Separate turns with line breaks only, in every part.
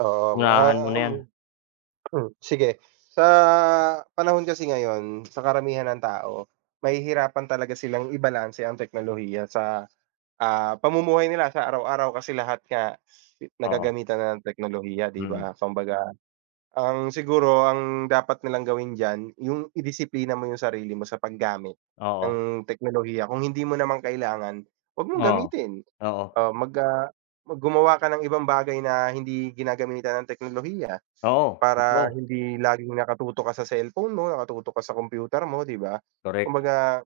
Oo,
Unahan mo
ah,
na 'yan.
um, sige. Sa, panahon kasi ngayon, sa karamihan ng tao, mahihirapan talaga silang ibalanse ang teknolohiya sa, ah, pamumuhay nila sa araw-araw. Kasi lahat nga
Oo.
nagagamitan na ng teknolohiya, 'di
Mm.
ba? Kumbaga ang siguro, ang dapat nilang gawin diyan yung i-disiplina mo yung sarili mo sa paggamit
Oo.
ng teknolohiya. Kung hindi mo naman kailangan, 'wag mong
Oo,
gamitin.
oo.
Ah, mag ah, mag gumawa ka ng ibang bagay na hindi ginagamitan ng teknolohiya,
Oo,
para
totoo.
hindi laging nakatutok ka sa cellphone mo, nakatutok ka sa kompyuter mo, 'di ba?
Korek.
Kumbaga,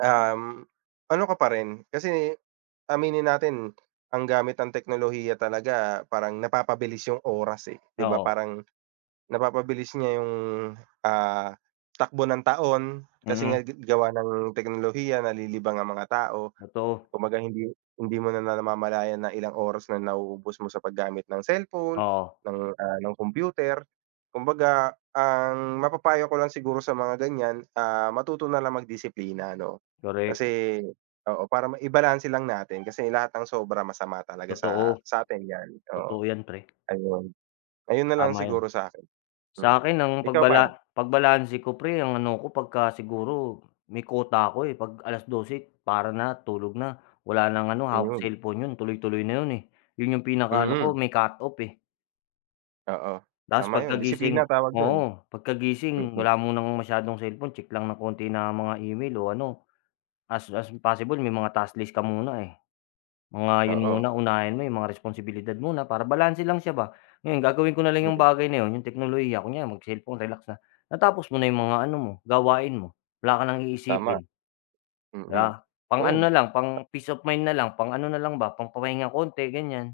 um, ano ka pa rin kasi aminin natin, ang gamit ng teknolohiya talaga parang napapabilis yung oras, eh, 'di ba?
Oo.
Parang, napapabilis niya yung, ah, takbo ng taon. Kasi
Mhm.
nga, ga gawa ng teknolohiya nalilibang ang mga tao.
Totoo.
Kumbaga hindi hindi mo na na namamalayan na ilang oras na nauubos mo sa paggamit ng cellphone,
Oo.
ng, ah, ng kompyuter. Kumbaga ang mapapayo ko lang siguro sa mga ganiyan, ah, matuto nalang magdisiplina 'no?
Korek.
Kasi, oo para ma i-balanse lang natin. Kasi lahat ng sobra masama talaga sa
Totoo,
sa sa'tin, yan. Oo,
totoo 'yan pre.
ayun ayun nalang
Tama yun.
siguro sakin, mm.
Sa 'kin ang
Ikaw pare?
pagbala pagbalanse ko 'pre, ang ano ko 'pagka siguro may quota ako, eh, 'pag alas-dose, para na, tulog na. Wala ng ano, hawak
Mhm.
selpon, 'yon tuloy-tuloy na 'yon. Eh, yun yung pinaka-ano ko,
Mm.
may cut off, eh.
Oo,
Ta's
tama yun.
pagkagising
Disiplina tawag dun.
oo, pagkagising
Mm.
wala munang masyadong selpon. Tsek lang ng konti na mga email, o ano as as possible may mga task list ka muna. Eh, mga 'yon
Oo.
muna. Unahin mo yong mga responsibilidad muna, para balanse lang siya ba. Ngayon gagawin ko na lang 'yong
Mm.
bagay na 'yon 'yong teknolohiya. Kunya mag-selpon relax na, natapos mo na yong mga ano mo, gawain mo. Wala ka ng
Tama.
iisipin.
Mm.
Yeah, pang-ano
Oo.
nalang, pang-peace of mind na lang. Pang-ano nalang ba, pang pamahinga konti, ganiyan.